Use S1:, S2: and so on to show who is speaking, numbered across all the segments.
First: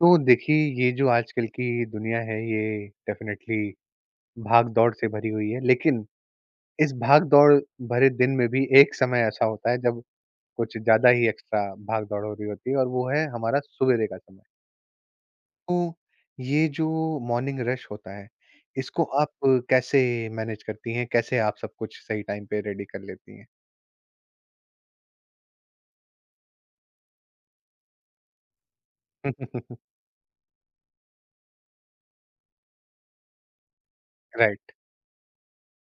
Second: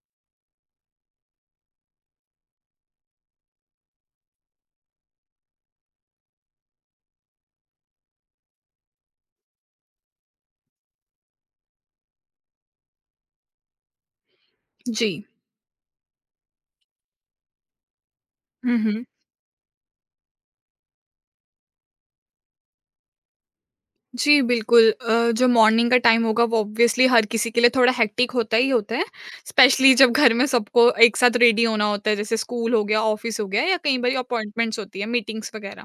S1: तो देखिए, ये जो आजकल की दुनिया है, ये डेफ़िनेटली भाग-दौड़ से भरी हुई है। लेकिन इस भाग-दौड़ भरे दिन में भी एक समय ऐसा होता है, जब कुछ ज़्यादा ही एक्स्ट्रा भाग-दौड़ हो रही होती है और वो है हमारा सवेरे का समय।
S2: जी।
S1: तो ये जो मॉर्निंग रश होता है,
S2: हुँ,
S1: इसको
S2: हुँ।
S1: आप कैसे मैनेज करती हैं? कैसे आप सब कुछ सही टाइम पे रेडी कर लेती हैं?
S2: जी, बिल्कुल, जो मॉर्निंग का टाइम होगा वो ऑब्वियसली हर किसी के लिए थोड़ा हेक्टिक होता ही होता है। स्पेशली जब घर में सबको एक साथ रेडी होना होता है, जैसे स्कूल हो गया, ऑफ़िस हो गया या कई बारी
S1: राइट।
S2: अपॉइंटमेंट्स होती है, मीटिंग्स वगैरह।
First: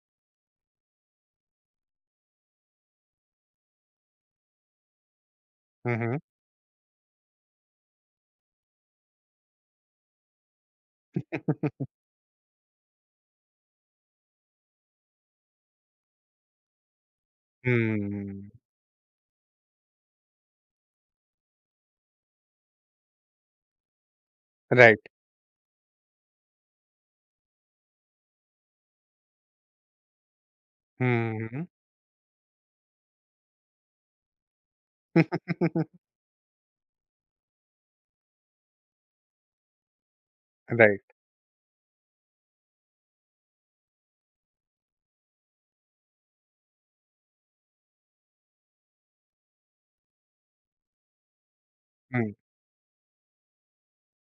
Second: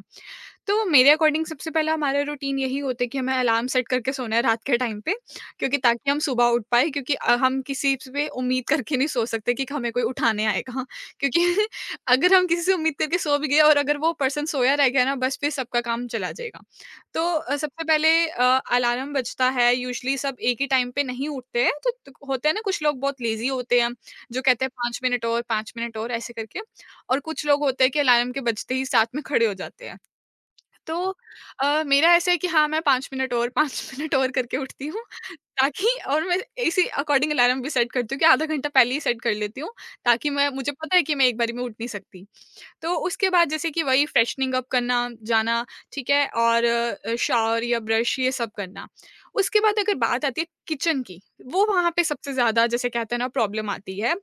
S2: तो मेरे अकॉर्डिंग सबसे पहला हमारा रूटीन यही होता है कि हमें अलार्म सेट करके सोना है रात के टाइम पे, क्योंकि
S1: हुँ,
S2: ताकि
S1: हुँ।
S2: हम सुबह उठ पाएँ, क्योंकि हम किसी पे उम्मीद करके नहीं सो सकते कि हमें कोई उठाने आएगा। हाँ। क्योंकि अगर हम किसी से उम्मीद करके सो भी गए और अगर वो पर्सन सोया रह गया ना, बस फिर सबका काम चला जाएगा। तो सबसे पहले
S1: हुँ।
S2: अलार्म बजता है। यूजुअली सब एक ही टाइम पे नहीं उठते हैं, तो होते हैं ना, कुछ लोग बहुत लेजी होते हैं जो कहते हैं पाँच
S1: राइट।
S2: मिनट और, 5 मिनट और, ऐसे करके। और कुछ लोग होते हैं कि अलार्म के बजते ही साथ में खड़े हो जाते हैं। तो
S1: हुँ, हुँ।
S2: मेरा ऐसा है कि हाँ, मैं 5 मिनट और पाँच मिनट और करके उठती हूँ, ताकि। और मैं इसी अकॉर्डिंग अलार्म भी सेट करती हूँ कि आधा घंटा पहले ही सेट कर लेती हूँ, ताकि मैं मुझे पता है
S1: राइट।
S2: कि मैं एक बारी में उठ नहीं सकती। तो उसके बाद जैसे कि वही फ्रेशनिंग अप करना, जाना, ठीक है? और शावर या ब्रश, ये सब करना। उसके बाद अगर बात आती है किचन की, वो वहाँ पे
S1: हुँ।
S2: सबसे ज़्यादा, जैसे कहते हैं ना, प्रॉब्लम आती है,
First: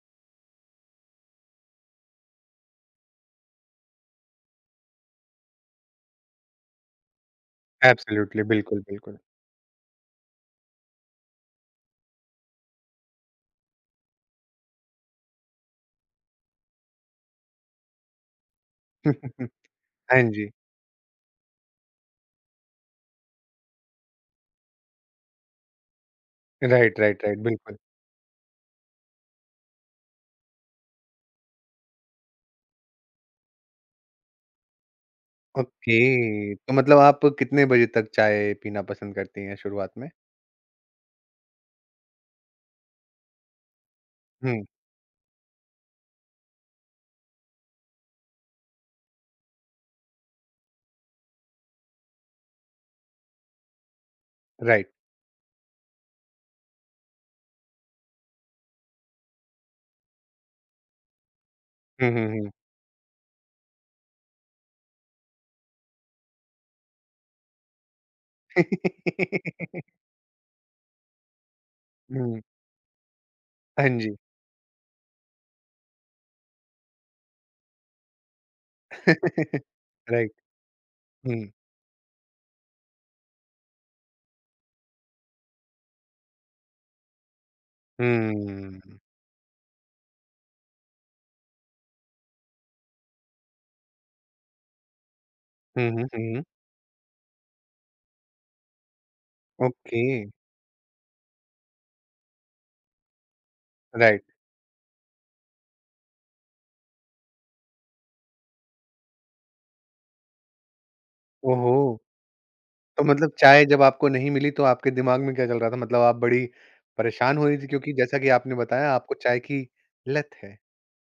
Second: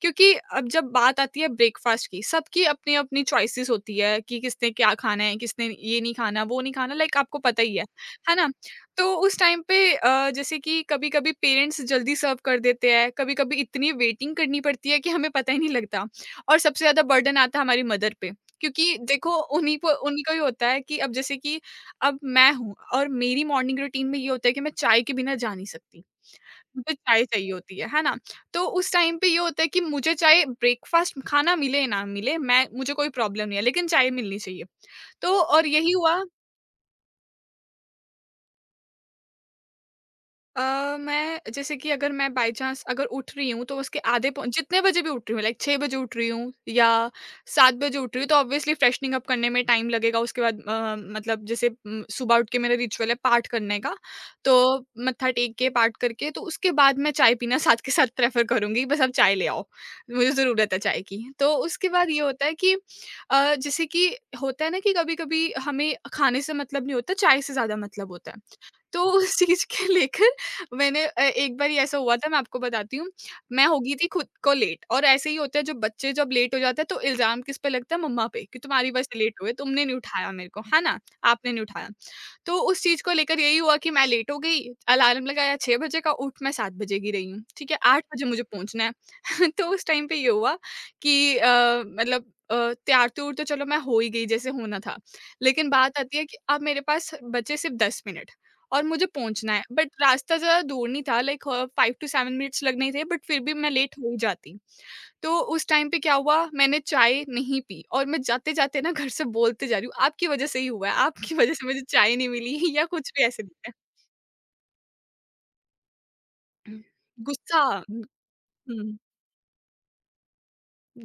S2: क्योंकि अब जब बात आती है ब्रेकफ़ास्ट की, सबकी अपनी-अपनी चॉइसेस होती है कि किसने क्या खाना है, किसने ये नहीं खाना, वो नहीं खाना। लाइक आपको पता ही है
S1: एब्सोल्युटली,
S2: ना?
S1: बिल्कुल,
S2: तो
S1: बिल्कुल।
S2: उस टाइम पे जैसे कि कभी-कभी पेरेंट्स जल्दी सर्व कर देते हैं, कभी-कभी इतनी वेटिंग करनी पड़ती है कि हमें पता ही नहीं लगता। और सबसे ज़्यादा बर्डन आता है हमारी मदर पे, क्योंकि देखो, उन्हीं को,
S1: हाँ
S2: उन्हीं का ही
S1: जी।
S2: होता है कि अब जैसे कि अब मैं हूँ, और मेरी मॉर्निंग रूटीन में ये होता है कि मैं चाय के बिना जा नहीं सकती। मुझे
S1: राइट,
S2: चाय
S1: राइट, राइट,
S2: चाहिए
S1: बिल्कुल।
S2: होती है ना? तो उस टाइम पे ये होता है कि मुझे चाहे ब्रेकफ़ास्ट खाना मिले ना मिले, मैं मुझे कोई प्रॉब्लम नहीं है, लेकिन चाय मिलनी चाहिए। तो और यही हुआ।
S1: ओके, तो मतलब आप कितने बजे तक चाय पीना पसंद करती हैं शुरुआत में?
S2: मैं जैसे कि, अगर मैं बाय चांस अगर उठ रही हूँ, तो उसके आधे पौ
S1: हुँ,
S2: जितने बजे भी उठ रही हूँ, लाइक 6 बजे उठ रही हूँ या 7 बजे उठ रही हूँ, तो ऑब्वियसली फ्रेशनिंग अप करने में टाइम लगेगा। उसके बाद मतलब, जैसे सुबह उठ के मेरा रिचुअल है पाठ करने का, तो
S1: राइट।
S2: मत्था टेक के, पाठ करके, तो उसके बाद मैं चाय पीना साथ के साथ प्रेफर करूँगी। बस आप चाय ले आओ, मुझे ज़रूरत है चाय की। तो उसके
S1: हुँ,
S2: बाद ये
S1: हुँ, हुँ।
S2: होता
S1: हुँ,
S2: है कि जैसे कि होता है ना कि कभी-कभी हमें खाने से मतलब नहीं होता, चाय से ज़्यादा मतलब होता है। तो उस चीज़ के लेकर, मैंने एक बारी ऐसा हुआ था, मैं आपको बताती हूँ। मैं हो
S1: हाँ
S2: गई थी
S1: जी।
S2: खुद को लेट, और ऐसे ही होता है जब बच्चे जब लेट हो जाते हैं, तो इल्ज़ाम किस पे लगता है, मम्मा पे, कि तुम्हारी वजह से लेट हुए, तुमने नहीं उठाया
S1: राइट,
S2: मेरे को, है ना?
S1: हुँ, हुँ।
S2: आपने नहीं उठाया। तो उस चीज़ को लेकर यही हुआ कि मैं लेट हो गई, अलार्म लगाया 6 बजे का, उठ मैं 7 बजे की रही हूँ, ठीक है? 8 बजे मुझे पहुँचना है। तो उस टाइम पे ये हुआ कि मतलब, अ, तैयार-तूयार तो चलो मैं हो ही गई जैसे होना था। लेकिन
S1: हुँ,
S2: बात
S1: हुँ,
S2: आती है कि
S1: हुँ।
S2: अब मेरे पास बचे सिर्फ़ 10 मिनट। और मुझे पहुँचना है, बट
S1: ओके,
S2: रास्ता ज़्यादा दूर नहीं था, लाइक 5 टू 7 मिनट्स लगने ही थे, बट फिर भी मैं लेट हो ही
S1: राइट।
S2: जाती। तो उस टाइम पे क्या हुआ, मैंने चाय नहीं पी, और मैं जाते-जाते ना घर से बोलते जा रही हूँ, आपकी वज़ह से ही हुआ है, आपकी वज़ह से मुझे
S1: ओहो!
S2: चाय नहीं मिली या
S1: तो
S2: कुछ भी
S1: मतलब
S2: ऐसे नहीं
S1: चाय
S2: है।
S1: जब आपको नहीं मिली तो आपके दिमाग में क्या चल रहा था? मतलब आप बड़ी
S2: हम्म,
S1: परेशान हो रही
S2: गुस्सा।
S1: थी क्योंकि जैसा कि आपने बताया
S2: हुँ,
S1: आपको चाय की लत है।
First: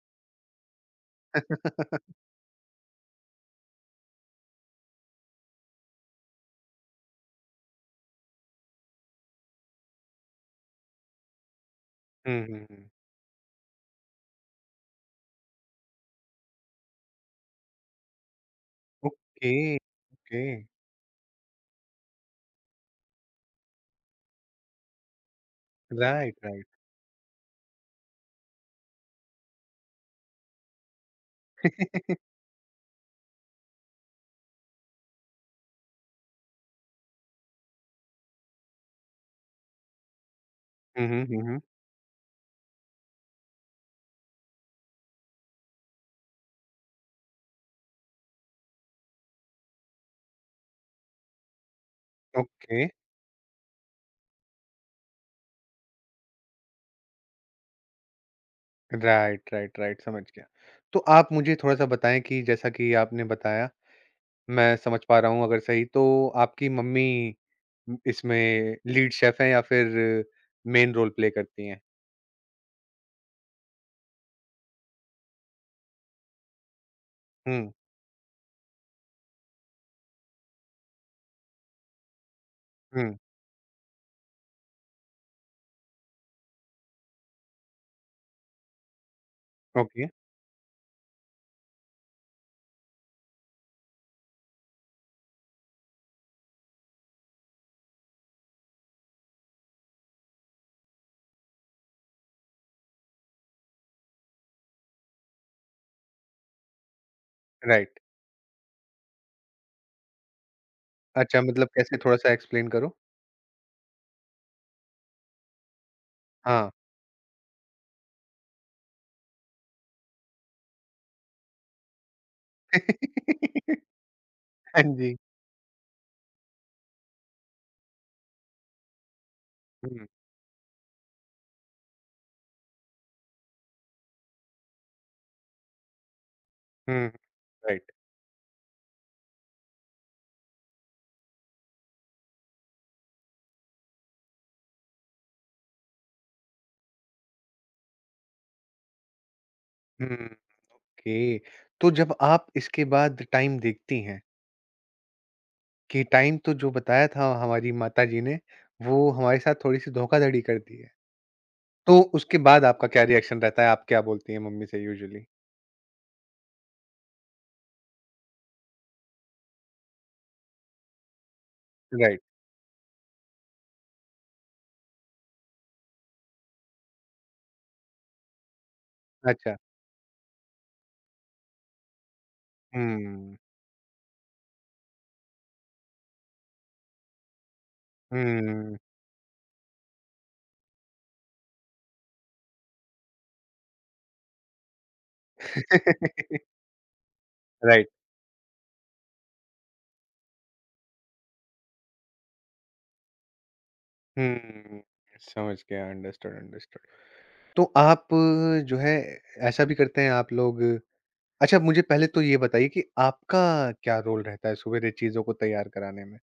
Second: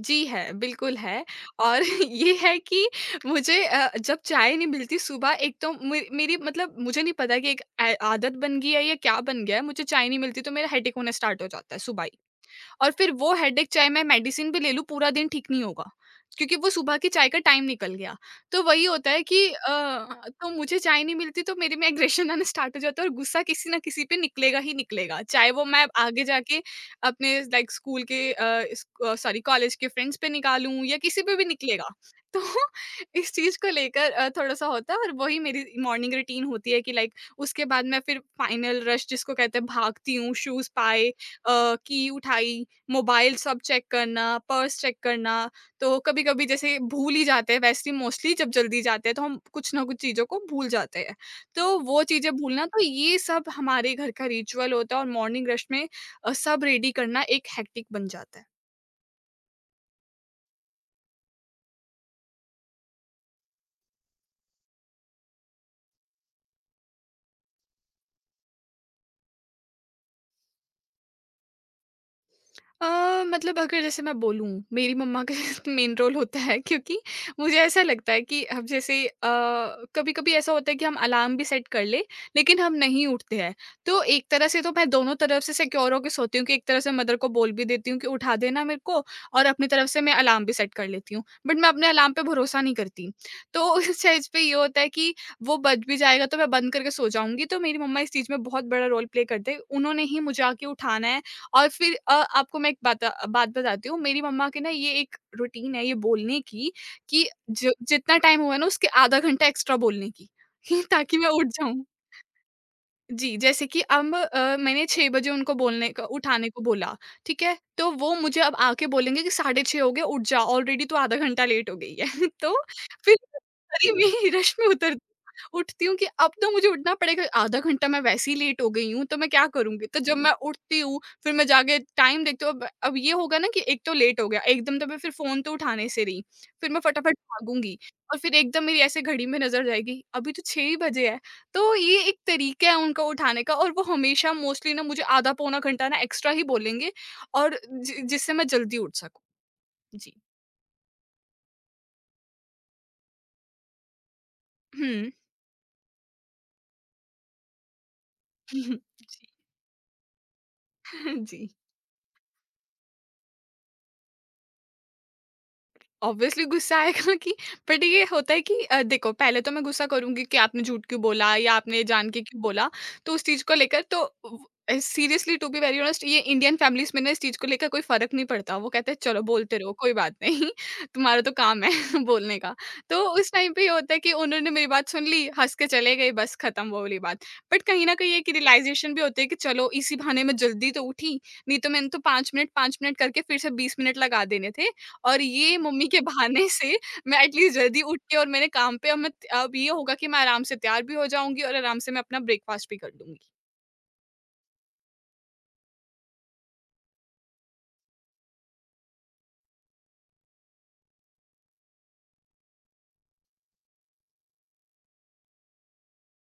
S2: जी है, बिल्कुल है। और ये है कि मुझे जब चाय नहीं मिलती सुबह, एक तो मे मेरी, मतलब मुझे नहीं पता कि एक ए आदत बन गई है या क्या बन गया है, मुझे चाय नहीं मिलती तो मेरा हेडेक होना स्टार्ट हो जाता है सुबह ही।
S1: हुँ, हुँ, हुँ।
S2: और फिर वो हेडेक चाहे मैं मेडिसिन भी ले लूँ, पूरा दिन ठीक नहीं होगा, क्योंकि वो सुबह की चाय का टाइम निकल गया। तो वही होता है कि
S1: ओके, ओके।
S2: तो मुझे चाय नहीं मिलती तो मेरे में एग्रेशन आना स्टार्ट हो जाता है, और गुस्सा किसी ना किसी पे निकलेगा ही निकलेगा। चाहे वो मैं आगे
S1: राइट,
S2: जाके
S1: राइट।
S2: अपने, लाइक स्कूल के, इस सॉरी कॉलेज के फ्रेंड्स पे निकालूँ, या किसी पे भी निकलेगा। तो इस चीज़ को लेकर थोड़ा-सा होता है, और वही मेरी मॉर्निंग रूटीन होती है कि लाइक उसके बाद मैं फिर फाइनल रश जिसको कहते हैं भागती हूँ, शूज़
S1: हुँ,
S2: पाए,
S1: हुँ, हुँ, हुँ।
S2: की उठाई, मोबाइल सब चेक करना, पर्स चेक करना, तो कभी-कभी जैसे भूल ही जाते हैं, वैसे मोस्टली जब जल्दी जाते हैं तो हम कुछ ना कुछ चीज़ों को भूल जाते हैं। तो वो चीज़ें भूलना, तो
S1: ओके।
S2: ये सब हमारे घर का रिचुअल होता है, और मॉर्निंग रश में सब रेडी करना एक हेक्टिक बन जाता है।
S1: राइट, राइट, राइट समझ गया। तो आप मुझे थोड़ा-सा बताएँ कि जैसा कि आपने बताया, मैं समझ पा रहा हूँ अगर सही तो आपकी मम्मी उ इसमें लीड शेफ़ हैं या फिर मेन रोल प्ले करती हैं?
S2: अ, मतलब, अगर जैसे मैं बोलूँ, मेरी मम्मा का मेन रोल होता है, क्योंकि मुझे
S1: हुँ,
S2: ऐसा लगता है कि हम जैसे, कभी-कभी ऐसा होता है कि हम अलार्म भी सेट कर लें, लेकिन हम नहीं
S1: हुँ।
S2: उठते हैं। तो एक तरह से तो मैं दोनों तरफ से सिक्योर होके सोती हूँ, कि एक तरह से मदर को बोल भी देती हूँ कि उठा देना मेरे को, और अपनी तरफ से
S1: ओके,
S2: मैं अलार्म भी सेट कर लेती हूँ। बट मैं अपने अलार्म पे भरोसा नहीं करती। तो उस चीज़ पे ये होता है कि वो बज भी जाएगा तो मैं बंद करके सो जाऊँगी, तो मेरी मम्मा इस चीज़ में बहुत बड़ा रोल प्ले करते हैं। उन्होंने ही मुझे आके उठाना है। और फिर आपको मैं एक बात बताती हूँ, मेरी मम्मा की ना ये एक रूटीन है, ये बोलने की कि ज
S1: राइट।
S2: जितना टाइम हुआ ना, उसके आधा घंटा एक्स्ट्रा बोलने की, ताकि मैं
S1: अच्छा
S2: उठ
S1: मतलब
S2: जाऊँ।
S1: कैसे थोड़ा-सा एक्सप्लेन करो?
S2: जी, जैसे कि अब मैंने 6 बजे उनको बोलने क उठाने को
S1: हाँ।
S2: बोला, ठीक है? तो वो मुझे अब आके बोलेंगे कि 6:30 हो गए, उठ जा, ऑलरेडी तो आधा घंटा लेट हो गई है। तो फिर हरी में रश में
S1: हाँ
S2: उतर
S1: जी।
S2: उठती हूँ कि अब तो मुझे उठना पड़ेगा, आधा घंटा मैं वैसे ही लेट हो गई हूँ, तो मैं क्या करूँगी? तो
S1: हुँ,
S2: जब मैं उठती हूँ, फिर मैं जाके टाइम देखती हूँ, अब ये होगा ना कि एक तो लेट हो गया, एकदम, तो मैं फिर फ़ोन तो उठाने से रही, फिर मैं
S1: हुँ,
S2: फटाफट भागूँगी,
S1: राइट।
S2: और फिर एकदम मेरी ऐसे घड़ी में नज़र जाएगी, अभी तो 6 ही बजे है। तो ये एक तरीका है उनका उठाने का, और वो हमेशा मोस्टली ना मुझे आधा पौना घंटा ना एक्स्ट्रा ही बोलेंगे, और जि जिससे मैं जल्दी उठ सकूँ। जी।
S1: Hmm, okay. तो जब आप इसके बाद टाइम देखती हैं
S2: हुँ।
S1: कि टाइम तो जो बताया था हमारी माताजी ने,
S2: जी।
S1: वो हमारे साथ थोड़ी-सी धोखाधड़ी कर दी है।
S2: जी।
S1: तो उसके बाद आपका क्या रिएक्शन रहता है? आप क्या बोलती हैं मम्मी से यूजुअली?
S2: ऑब्वियसली गुस्सा आएगा कि। बट ये होता है कि देखो, पहले तो मैं गुस्सा करूंगी कि आपने झूठ क्यों बोला या आपने जान
S1: राइट,
S2: के क्यों बोला। तो उस चीज को लेकर तो, seriously to be very honest, ये इंडियन फैमिलीज में ना, इस चीज को लेकर कोई फर्क नहीं पड़ता। वो कहते हैं, चलो
S1: अच्छा।
S2: बोलते रहो, कोई बात नहीं तुम्हारा तो काम है बोलने का। तो उस
S1: हुँ,
S2: टाइम पे ये होता है कि उन्होंने मेरी बात सुन ली, हंस के चले गए, बस खत्म वो वाली बात। बट कहीं ना कहीं एक
S1: हुँ।
S2: रियलाइजेशन भी होती है कि चलो इसी बहाने में जल्दी तो उठी, नहीं तो मैंने तो 5 मिनट 5 मिनट करके फिर से 20 मिनट लगा देने थे, और ये मम्मी के बहाने से मैं एटलीस्ट जल्दी
S1: राइट,
S2: उठ के, और मेरे काम पे, अब मैं, अब ये होगा कि मैं आराम से तैयार भी हो जाऊँगी और आराम से मैं अपना ब्रेकफास्ट भी कर लूँगी।
S1: हुँ। समझ गया, अंडरस्टूड, अंडरस्टूड। तो आप जो है ऐसा भी करते हैं आप लोग अच्छा मुझे पहले तो ये बताइए कि आपका क्या रोल रहता है सवेरे चीज़ों को तैयार कराने में?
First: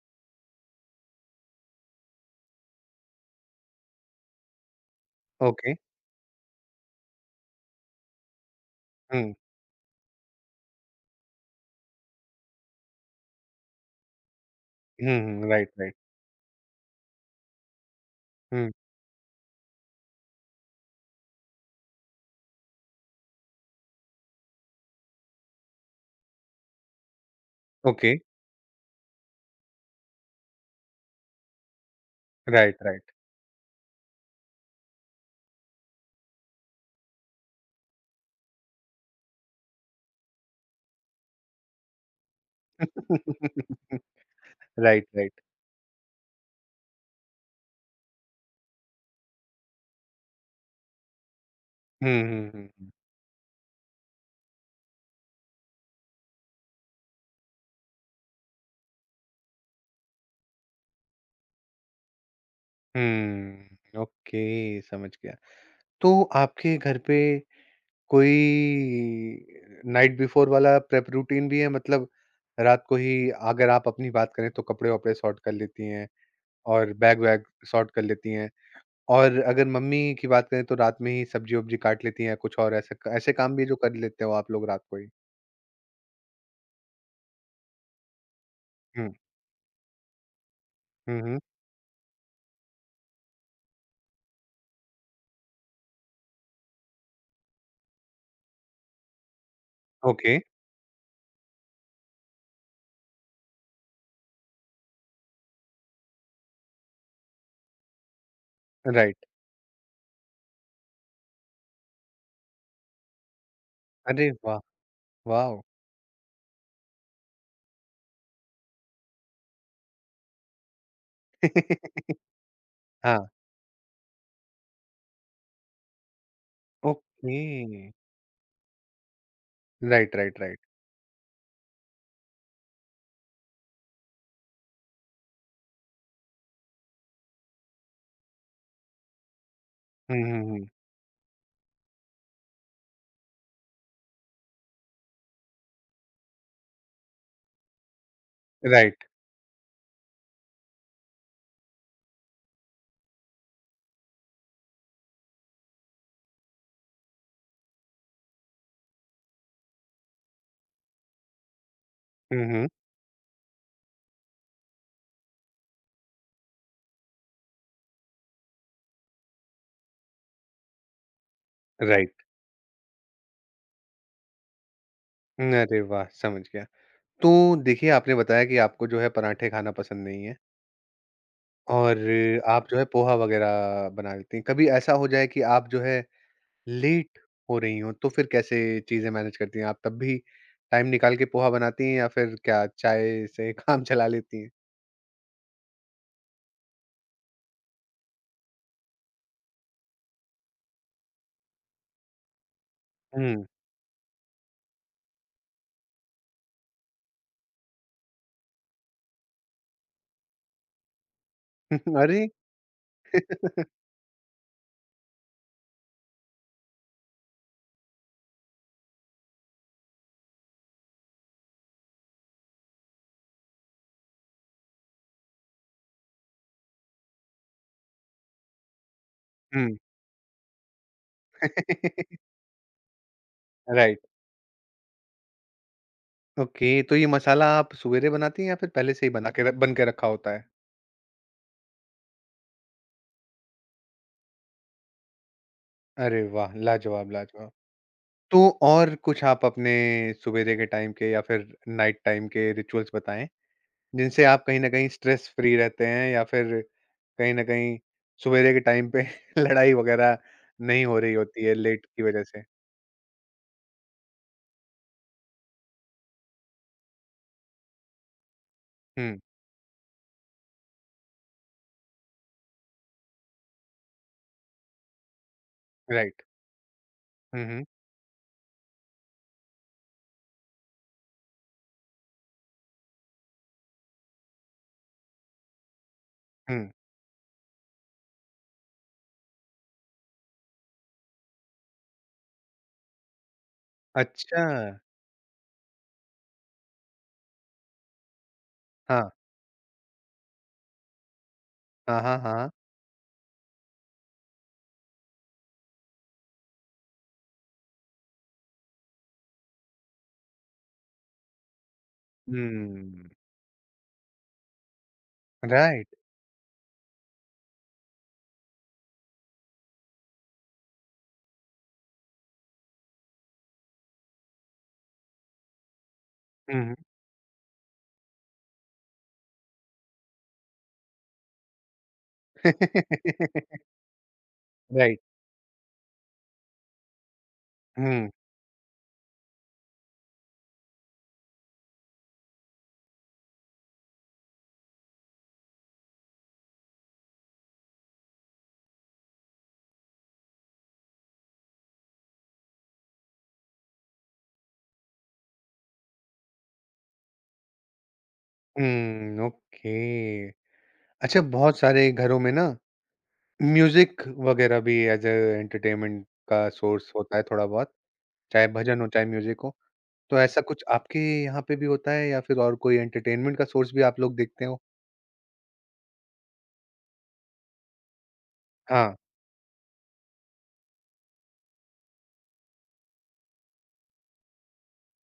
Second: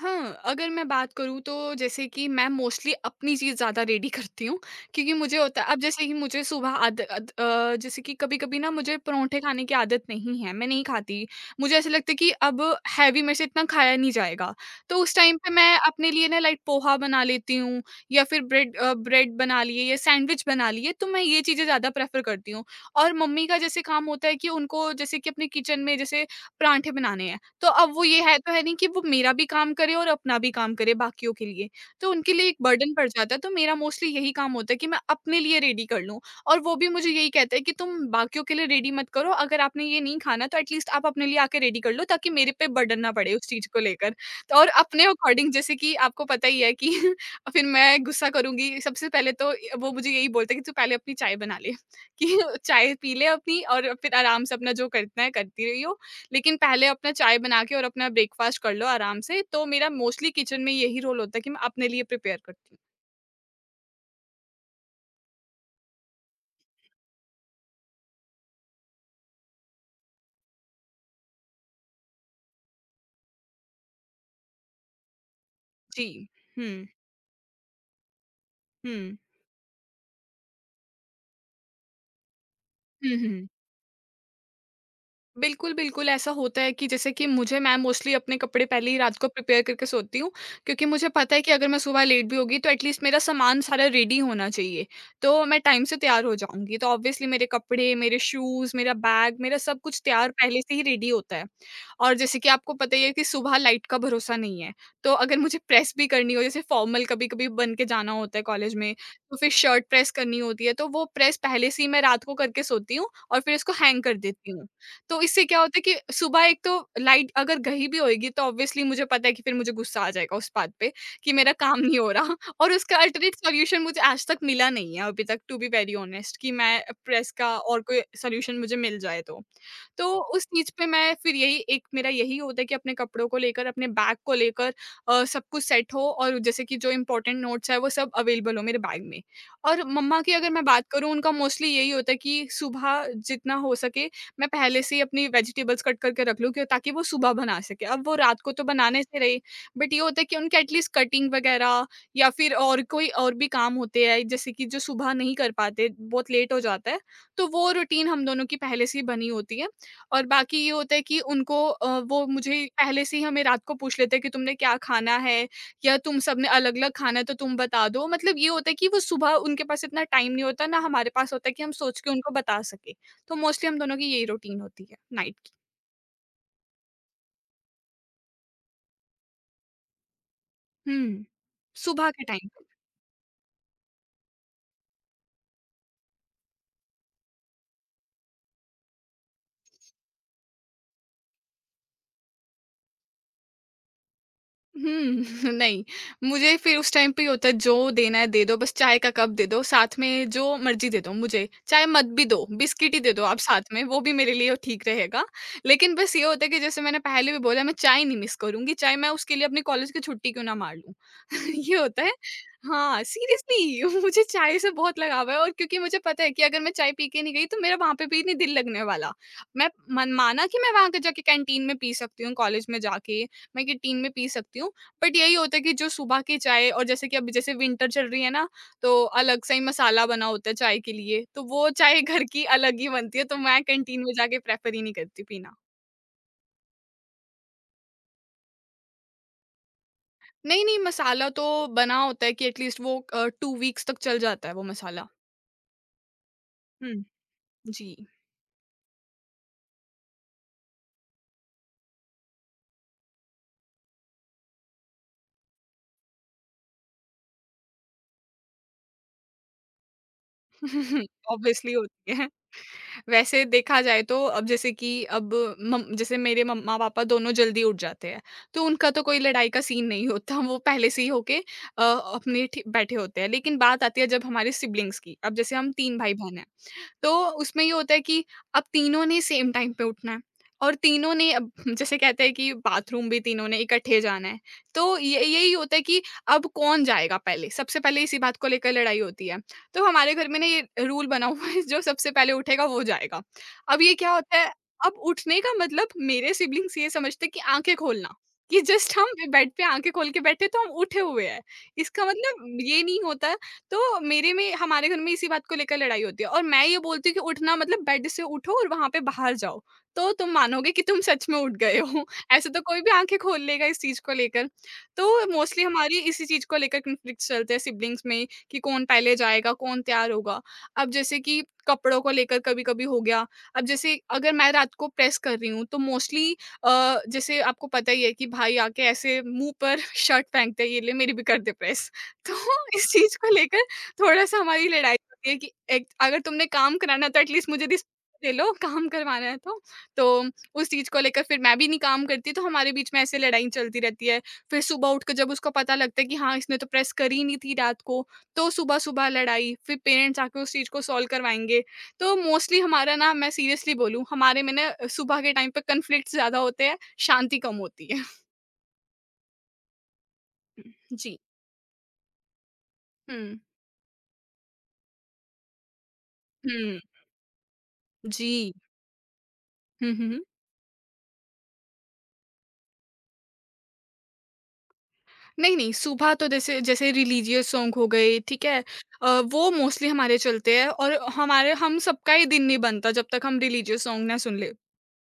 S2: हाँ, अगर मैं बात करूँ तो जैसे कि मैं मोस्टली अपनी चीज़ ज़्यादा रेडी करती हूँ, क्योंकि मुझे होता है,
S1: ओके।
S2: अब जैसे कि मुझे सुबह जैसे कि कभी-कभी ना, मुझे
S1: हुँ।
S2: पराँठे खाने की आदत नहीं है, मैं नहीं खाती। मुझे ऐसा लगता है कि अब हैवी मेरे से इतना खाया नहीं जाएगा। तो उस
S1: हुँ,
S2: टाइम
S1: हुँ।
S2: पे
S1: राइट,
S2: मैं
S1: राइट।
S2: अपने लिए ना लाइक पोहा बना लेती हूँ, या फिर
S1: हुँ,
S2: ब्रेड बना लिए या सैंडविच बना लिए, तो मैं ये चीज़ें ज़्यादा प्रेफ़र करती हूँ। और मम्मी का जैसे काम होता है कि उनको जैसे कि अपने किचन में जैसे पराँठे बनाने हैं, तो अब वो
S1: ओके।
S2: ये है तो है नहीं कि वो मेरा भी काम करे और अपना भी काम करे बाकियों के लिए। तो उनके लिए एक
S1: राइट,
S2: बर्डन पड़
S1: राइट।
S2: जाता है, तो मेरा मोस्टली यही काम होता है कि मैं अपने लिए रेडी कर लूँ। और वो भी मुझे यही कहते हैं कि तुम बाकियों के लिए रेडी मत करो, अगर आपने ये नहीं खाना तो एटलीस्ट आप अपने लिए आके रेडी कर लो ताकि मेरे पे बर्डन ना पड़े उस चीज़ को लेकर। तो और अपने
S1: राइट, राइट।
S2: अकॉर्डिंग जैसे कि आपको पता ही है कि फिर मैं गुस्सा करूँगी, सबसे पहले तो य वो मुझे यही बोलते हैं कि तू पहले अपनी चाय बना ले
S1: हुँ,
S2: कि
S1: हुँ, हुँ, हुँ।
S2: चाय पी ले अपनी और फिर आराम से अपना जो करना है करती रहियो, लेकिन पहले अपना चाय बना के और अपना ब्रेकफ़ास्ट कर लो आराम से। तो मेरा मोस्टली किचन में यही रोल होता है कि मैं अपने लिए प्रिपेयर करती हूँ।
S1: हुँ, ओके, समझ गया। तो आपके घर पे कोई नाइट बिफोर वाला प्रेप रूटीन भी है? मतलब रात को ही अगर आप अपनी बात करें तो कपड़े-वपड़े सॉर्ट कर लेती हैं
S2: जी। हुँ,
S1: और बैग-वैग सॉर्ट कर लेती हैं।
S2: हुँ।
S1: और अगर मम्मी की बात करें तो रात में ही सब्ज़ी-वब्ज़ी काट लेती हैं या कुछ और ऐसे क
S2: हुँ,
S1: ऐसे
S2: हुँ।
S1: काम भी जो कर लेते हो आप लोग रात को ही?
S2: बिल्कुल, बिल्कुल, ऐसा होता है कि जैसे कि मुझे मैं मोस्टली अपने कपड़े पहले ही
S1: हुँ,
S2: रात को प्रिपेयर करके सोती हूँ, क्योंकि मुझे
S1: हुँ,
S2: पता
S1: हुँ।
S2: है कि अगर मैं सुबह लेट भी होगी तो एटलीस्ट मेरा सामान सारा रेडी होना चाहिए, तो मैं टाइम से तैयार हो जाऊँगी। तो ऑब्वियसली मेरे कपड़े, मेरे शूज़, मेरा बैग, मेरा सब कुछ तैयार
S1: ओके,
S2: पहले से ही रेडी होता है। और जैसे कि आपको पता ही है कि सुबह लाइट का भरोसा नहीं है, तो अगर मुझे प्रेस भी करनी हो, जैसे फॉर्मल कभी-कभी बन के जाना होता है कॉलेज में,
S1: राइट।
S2: तो फिर शर्ट प्रेस करनी होती है, तो वो प्रेस पहले से ही मैं रात को करके सोती हूँ और फिर इसको हैंग कर
S1: अरे
S2: देती
S1: वाह!
S2: हूँ। तो इससे क्या
S1: वॉव!
S2: होता है कि सुबह एक तो लाइट अगर गई भी होएगी तो ऑब्वियसली मुझे पता है कि फिर मुझे गुस्सा आ जाएगा उस बात पे कि मेरा काम नहीं हो रहा और उसका
S1: हाँ,
S2: अल्टरनेट सॉल्यूशन मुझे आज तक मिला नहीं है अभी तक, टू बी वेरी ऑनेस्ट, कि मैं प्रेस
S1: ओके।
S2: का और कोई सॉल्यूशन मुझे मिल जाए तो। तो
S1: राइट, राइट,
S2: उस
S1: राइट।
S2: चीज पे मैं फिर यही एक मेरा यही होता है कि अपने कपड़ों को लेकर अपने बैग को लेकर सब कुछ सेट हो, और जैसे कि जो इंपॉर्टेंट नोट्स है वो सब अवेलेबल हो मेरे बैग में। और मम्मा
S1: हुँ,
S2: की
S1: हुँ,
S2: अगर मैं
S1: हुँ।
S2: बात करूँ, उनका मोस्टली यही होता है कि सुबह जितना हो सके मैं पहले से ही अपनी वेजिटेबल्स कट करके रख लूँ, क्यों ताकि वो सुबह बना सके। अब वो रात को तो बनाने
S1: राइट।
S2: से रही, बट ये होता है कि उनका एटलीस्ट कटिंग वगैरह या फिर और कोई और भी काम होते हैं जैसे कि जो सुबह नहीं कर पाते, बहुत लेट हो जाता है, तो वो रूटीन हम दोनों की पहले से ही बनी होती है। और बाकी ये होता है कि उनको वो
S1: हुँ,
S2: मुझे
S1: हुँ।
S2: पहले से ही हमें रात को पूछ लेते हैं कि तुमने क्या खाना है या तुम सबने अलग-अलग खाना है तो तुम बता दो। मतलब ये होता है कि वो सुबह उनके पास इतना टाइम नहीं होता, ना हमारे पास होता है कि हम सोच के
S1: राइट।
S2: उनको बता सकें। तो मोस्टली हम दोनों की यही रूटीन होती है नाइट की।
S1: अरे वाह! समझ गया। तो देखिए आपने बताया कि आपको जो है पराठे खाना पसंद नहीं है
S2: हुँ।
S1: और
S2: सुबह के टाइम।
S1: आप जो है पोहा वग़ैरह बना लेती हैं। कभी ऐसा हो जाए कि आप जो है लेट हो रही हों, तो फिर कैसे चीज़ें मैनेज करती हैं? आप तब भी टाइम निकाल के पोहा बनाती हैं या फिर क्या चाय से काम चला लेती हैं?
S2: हुँ, नहीं, मुझे फिर उस टाइम पे ये होता है जो देना है दे दो, बस चाय का कप दे दो, साथ में जो मर्ज़ी दे दो मुझे, चाहे मत भी दो, बिस्किट ही दे दो आप
S1: हुँ।
S2: साथ में, वो भी मेरे लिए ठीक रहेगा। लेकिन बस ये होता है कि जैसे मैंने पहले भी बोला, मैं चाय नहीं मिस करूँगी, चाहे मैं उसके लिए अपने कॉलेज की छुट्टी क्यों ना मार लूँ। ये होता है।
S1: अरे!
S2: हाँ, सीरियसली, मुझे चाय से बहुत लगाव है और क्योंकि मुझे पता है कि अगर मैं चाय पी के नहीं गई तो मेरा वहाँ पे भी नहीं दिल लगने वाला। मैं मन माना कि मैं वहाँ के जाके कैंटीन में पी सकती हूँ, कॉलेज में जाके मैं कि टीन में पी सकती हूँ। बट यही होता है कि जो सुबह की चाय, और जैसे कि अभी जैसे विंटर चल रही है ना, तो अलग सा ही
S1: हुँ।
S2: मसाला बना होता है चाय के लिए, तो वो चाय घर की अलग ही बनती है, तो मैं कैंटीन
S1: राइट।
S2: में जाके प्रेफ़र ही नहीं करती पीना।
S1: ओके, तो ये मसाला आप सवेरे बनाती हैं या फिर पहले से ही बना के रख बन के रखा होता है?
S2: नहीं, नहीं, मसाला तो बना होता है कि एटलीस्ट वो 2 वीक्स तक चल जाता है वो मसाला।
S1: अरे वाह!
S2: हुँ,
S1: लाजवाब, लाजवाब।
S2: जी।
S1: तो और कुछ आप अपने सुबेरे के टाइम के या फिर नाइट टाइम के रिचुअल्स बताएँ, जिनसे आप कहीं न कहीं स्ट्रेस फ्री रहते हैं या फिर कहीं न कहीं सुबेरे के टाइम पे लड़ाई वगैरह नहीं हो रही होती है
S2: ऑब्वियसली
S1: लेट की
S2: होती
S1: वजह
S2: है।
S1: से?
S2: वैसे देखा जाए तो अब जैसे कि अब मम जैसे मेरे मम्मा पापा दोनों जल्दी उठ जाते हैं, तो उनका तो
S1: हुँ,
S2: कोई लड़ाई का सीन नहीं होता, वो पहले से ही होके अपने ठी बैठे होते हैं। लेकिन बात आती है जब हमारे सिब्लिंग्स की, अब जैसे हम 3
S1: राइट।
S2: भाई-बहन हैं। तो
S1: हुँ, हुँ,
S2: उसमें ये होता है कि अब तीनों ने सेम टाइम पे उठना है और तीनों ने अब जैसे कहते हैं कि बाथरूम भी तीनों ने इकट्ठे जाना है, तो ये यही होता है कि अब
S1: हुँ।
S2: कौन जाएगा पहले, सबसे पहले इसी बात को लेकर लड़ाई होती है। तो हमारे घर में ना ये रूल बना हुआ है जो सबसे पहले उठेगा वो जाएगा। अब ये क्या होता
S1: अच्छा!
S2: है, अब उठने का मतलब मेरे सिबलिंग्स ये समझते हैं कि आंखें खोलना, कि जस्ट
S1: हाँ।
S2: हम बेड पे आंखें खोल के बैठे तो हम उठे हुए हैं।
S1: हाँ,
S2: इसका
S1: हाँ, हाँ।
S2: मतलब ये नहीं होता। तो मेरे में हमारे घर में इसी बात को लेकर लड़ाई होती है, और मैं ये बोलती हूँ कि उठना मतलब बेड से उठो और वहाँ पे बाहर जाओ, तो तुम मानोगे कि तुम सच में उठ गए हो। ऐसे तो कोई भी
S1: हुँ,
S2: आँखें खोल लेगा इस चीज़ को लेकर। तो मोस्टली
S1: राइट।
S2: हमारी इसी चीज़ को लेकर कॉन्फ्लिक्ट्स चलते हैं सिबलिंग्स में कि कौन पहले जाएगा, कौन तैयार होगा। अब जैसे कि कपड़ों को लेकर कभी-कभी हो गया। अब जैसे अगर मैं रात को प्रेस कर रही हूँ तो मोस्टली
S1: हुँ, हुँ।
S2: जैसे आपको पता ही है कि भाई आके ऐसे मुँह पर शर्ट फेंकते हैं, "ये ले मेरी भी कर दे प्रेस।" तो इस चीज़ को लेकर थोड़ा-सा हमारी लड़ाई
S1: राइट।
S2: होती है कि एक अगर तुमने काम कराना है तो एटलीस्ट मुझे रिस्क
S1: हुँ,
S2: दे लो, काम करवाना है तो। तो उस चीज़ को लेकर फिर मैं भी नहीं काम करती, तो हमारे बीच में ऐसे लड़ाई चलती रहती है। फिर सुबह उठकर जब उसको पता लगता है कि हाँ, इसने तो प्रेस करी ही नहीं थी रात को, तो सुबह-सुबह लड़ाई, फिर पेरेंट्स आके उस चीज़ को सॉल्व करवाएँगे। तो मोस्टली हमारा ना, मैं सीरियसली बोलूँ, हमारे में ना सुबह के टाइम पे कॉन्फ्लिक्ट्स ज़्यादा होते हैं, शांति कम होती है।
S1: Hmm, okay.
S2: जी।
S1: अच्छा बहुत सारे घरों में ना
S2: हुँ।
S1: म्यूजिक वगैरह भी एज अ एंटरटेनमेंट का
S2: हुँ,
S1: सोर्स होता है थोड़ा बहुत, चाहे
S2: जी।
S1: भजन हो, चाहे म्यूजिक हो।
S2: हुँ,
S1: तो
S2: हुँ।
S1: ऐसा कुछ आपके यहाँ पे भी होता है या फिर और कोई एंटरटेनमेंट का सोर्स भी आप लोग देखते हो?
S2: नहीं, नहीं, सुबह तो जैसे जैसे रिलीजियस सॉन्ग हो गए, ठीक है?
S1: हाँ।
S2: वो मोस्टली हमारे चलते हैं, और हमारे हम सबका ही दिन नहीं बनता जब तक हम रिलीजियस सॉन्ग ना सुन लें।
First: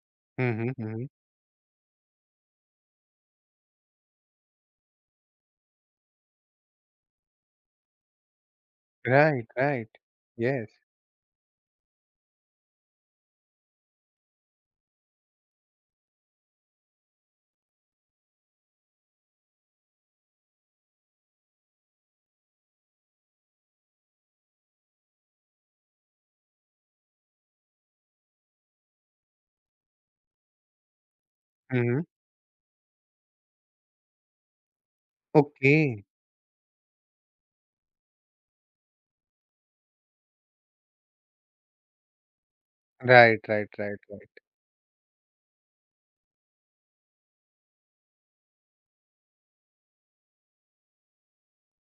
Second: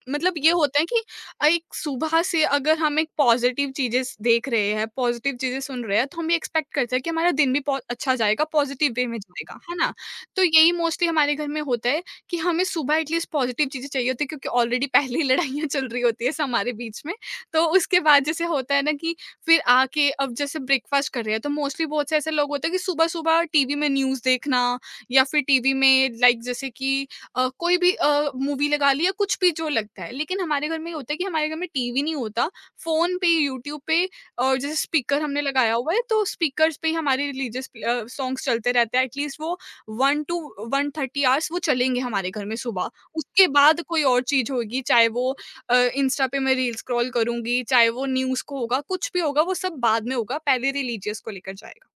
S2: मतलब
S1: हुँ,
S2: ये
S1: हुँ,
S2: होता है
S1: हुँ,
S2: कि
S1: हुँ।
S2: एक सुबह से अगर हम एक पॉजिटिव चीज़ें स देख रहे हैं, पॉजिटिव चीज़ें सुन रहे हैं, तो हम ये एक्सपेक्ट करते हैं कि हमारा दिन भी पो अच्छा जाएगा, पॉजिटिव वे में
S1: राइट,
S2: जाएगा, है ना?
S1: राइट।
S2: तो यही
S1: येस।
S2: मोस्टली हमारे घर में होता है कि हमें सुबह एटलीस्ट पॉजिटिव चीज़ें चाहिए होती हैं, क्योंकि ऑलरेडी पहले ही लड़ाइयाँ चल रही होती हैं स हमारे बीच में। तो उसके बाद जैसे होता है ना कि फिर आके अब जैसे ब्रेकफ़ास्ट कर रहे हैं, तो मोस्टली बहुत से ऐसे लोग होते हैं कि सुबह-सुबह टीवी में न्यूज़ देखना या फिर टीवी में लाइक जैसे कि कोई भी मूवी लगा ली, या कुछ भी जो लगता है। लेकिन हमारे घर में ये होता है कि हमारे घर में
S1: हुँ,
S2: टीवी
S1: हुँ।
S2: नहीं होता, फ़ोन पे, यूट्यूब पे, और जैसे स्पीकर हमने
S1: ओके।
S2: लगाया हुआ है तो स्पीकर्स पे ही हमारे रिलीजियस सॉन्ग्स चलते रहते हैं। एटलीस्ट वो 1 टू 1:30 आवर्स वो चलेंगे हमारे घर में सुबह। उसके
S1: राइट, राइट,
S2: बाद
S1: राइट,
S2: कोई और
S1: राइट।
S2: चीज़ होगी, चाहे वो इंस्टा पे मैं रील स्क्रॉल करूँगी, चाहे वो न्यूज़ को होगा, कुछ भी होगा वो सब बाद में होगा, पहले रिलीजियस को लेकर जाएगा।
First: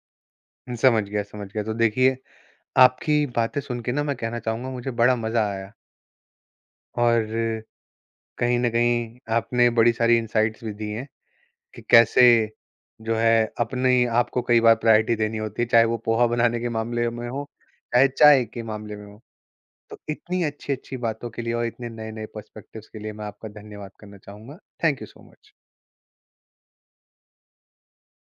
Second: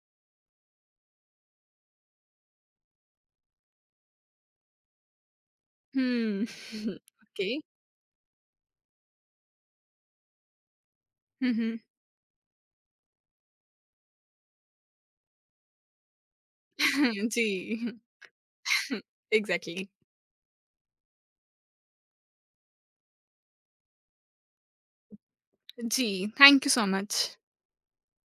S1: समझ गया, समझ गया। तो देखिए, आपकी बातें सुन के ना मैं कहना चाहूँगा मुझे बड़ा मज़ा आया
S2: हुँ। ओके।
S1: और कहीं न कहीं आपने बड़ी सारी इनसाइट्स भी दी हैं।
S2: हुँ, हुँ।
S1: कि कैसे जो है अपने आप को कई बार प्रायोरिटी देनी होती है, चाहे वो पोहा बनाने के मामले में हो,
S2: जी।
S1: चाहे चाय के मामले में हो।
S2: एग्ज़ैक्टली।
S1: तो इतनी अच्छी-अच्छी बातों के लिए और इतने नए-नए पर्सपेक्टिव्स के लिए मैं आपका धन्यवाद करना चाहूँगा। Thank you so much.
S2: Ji, thank you so much.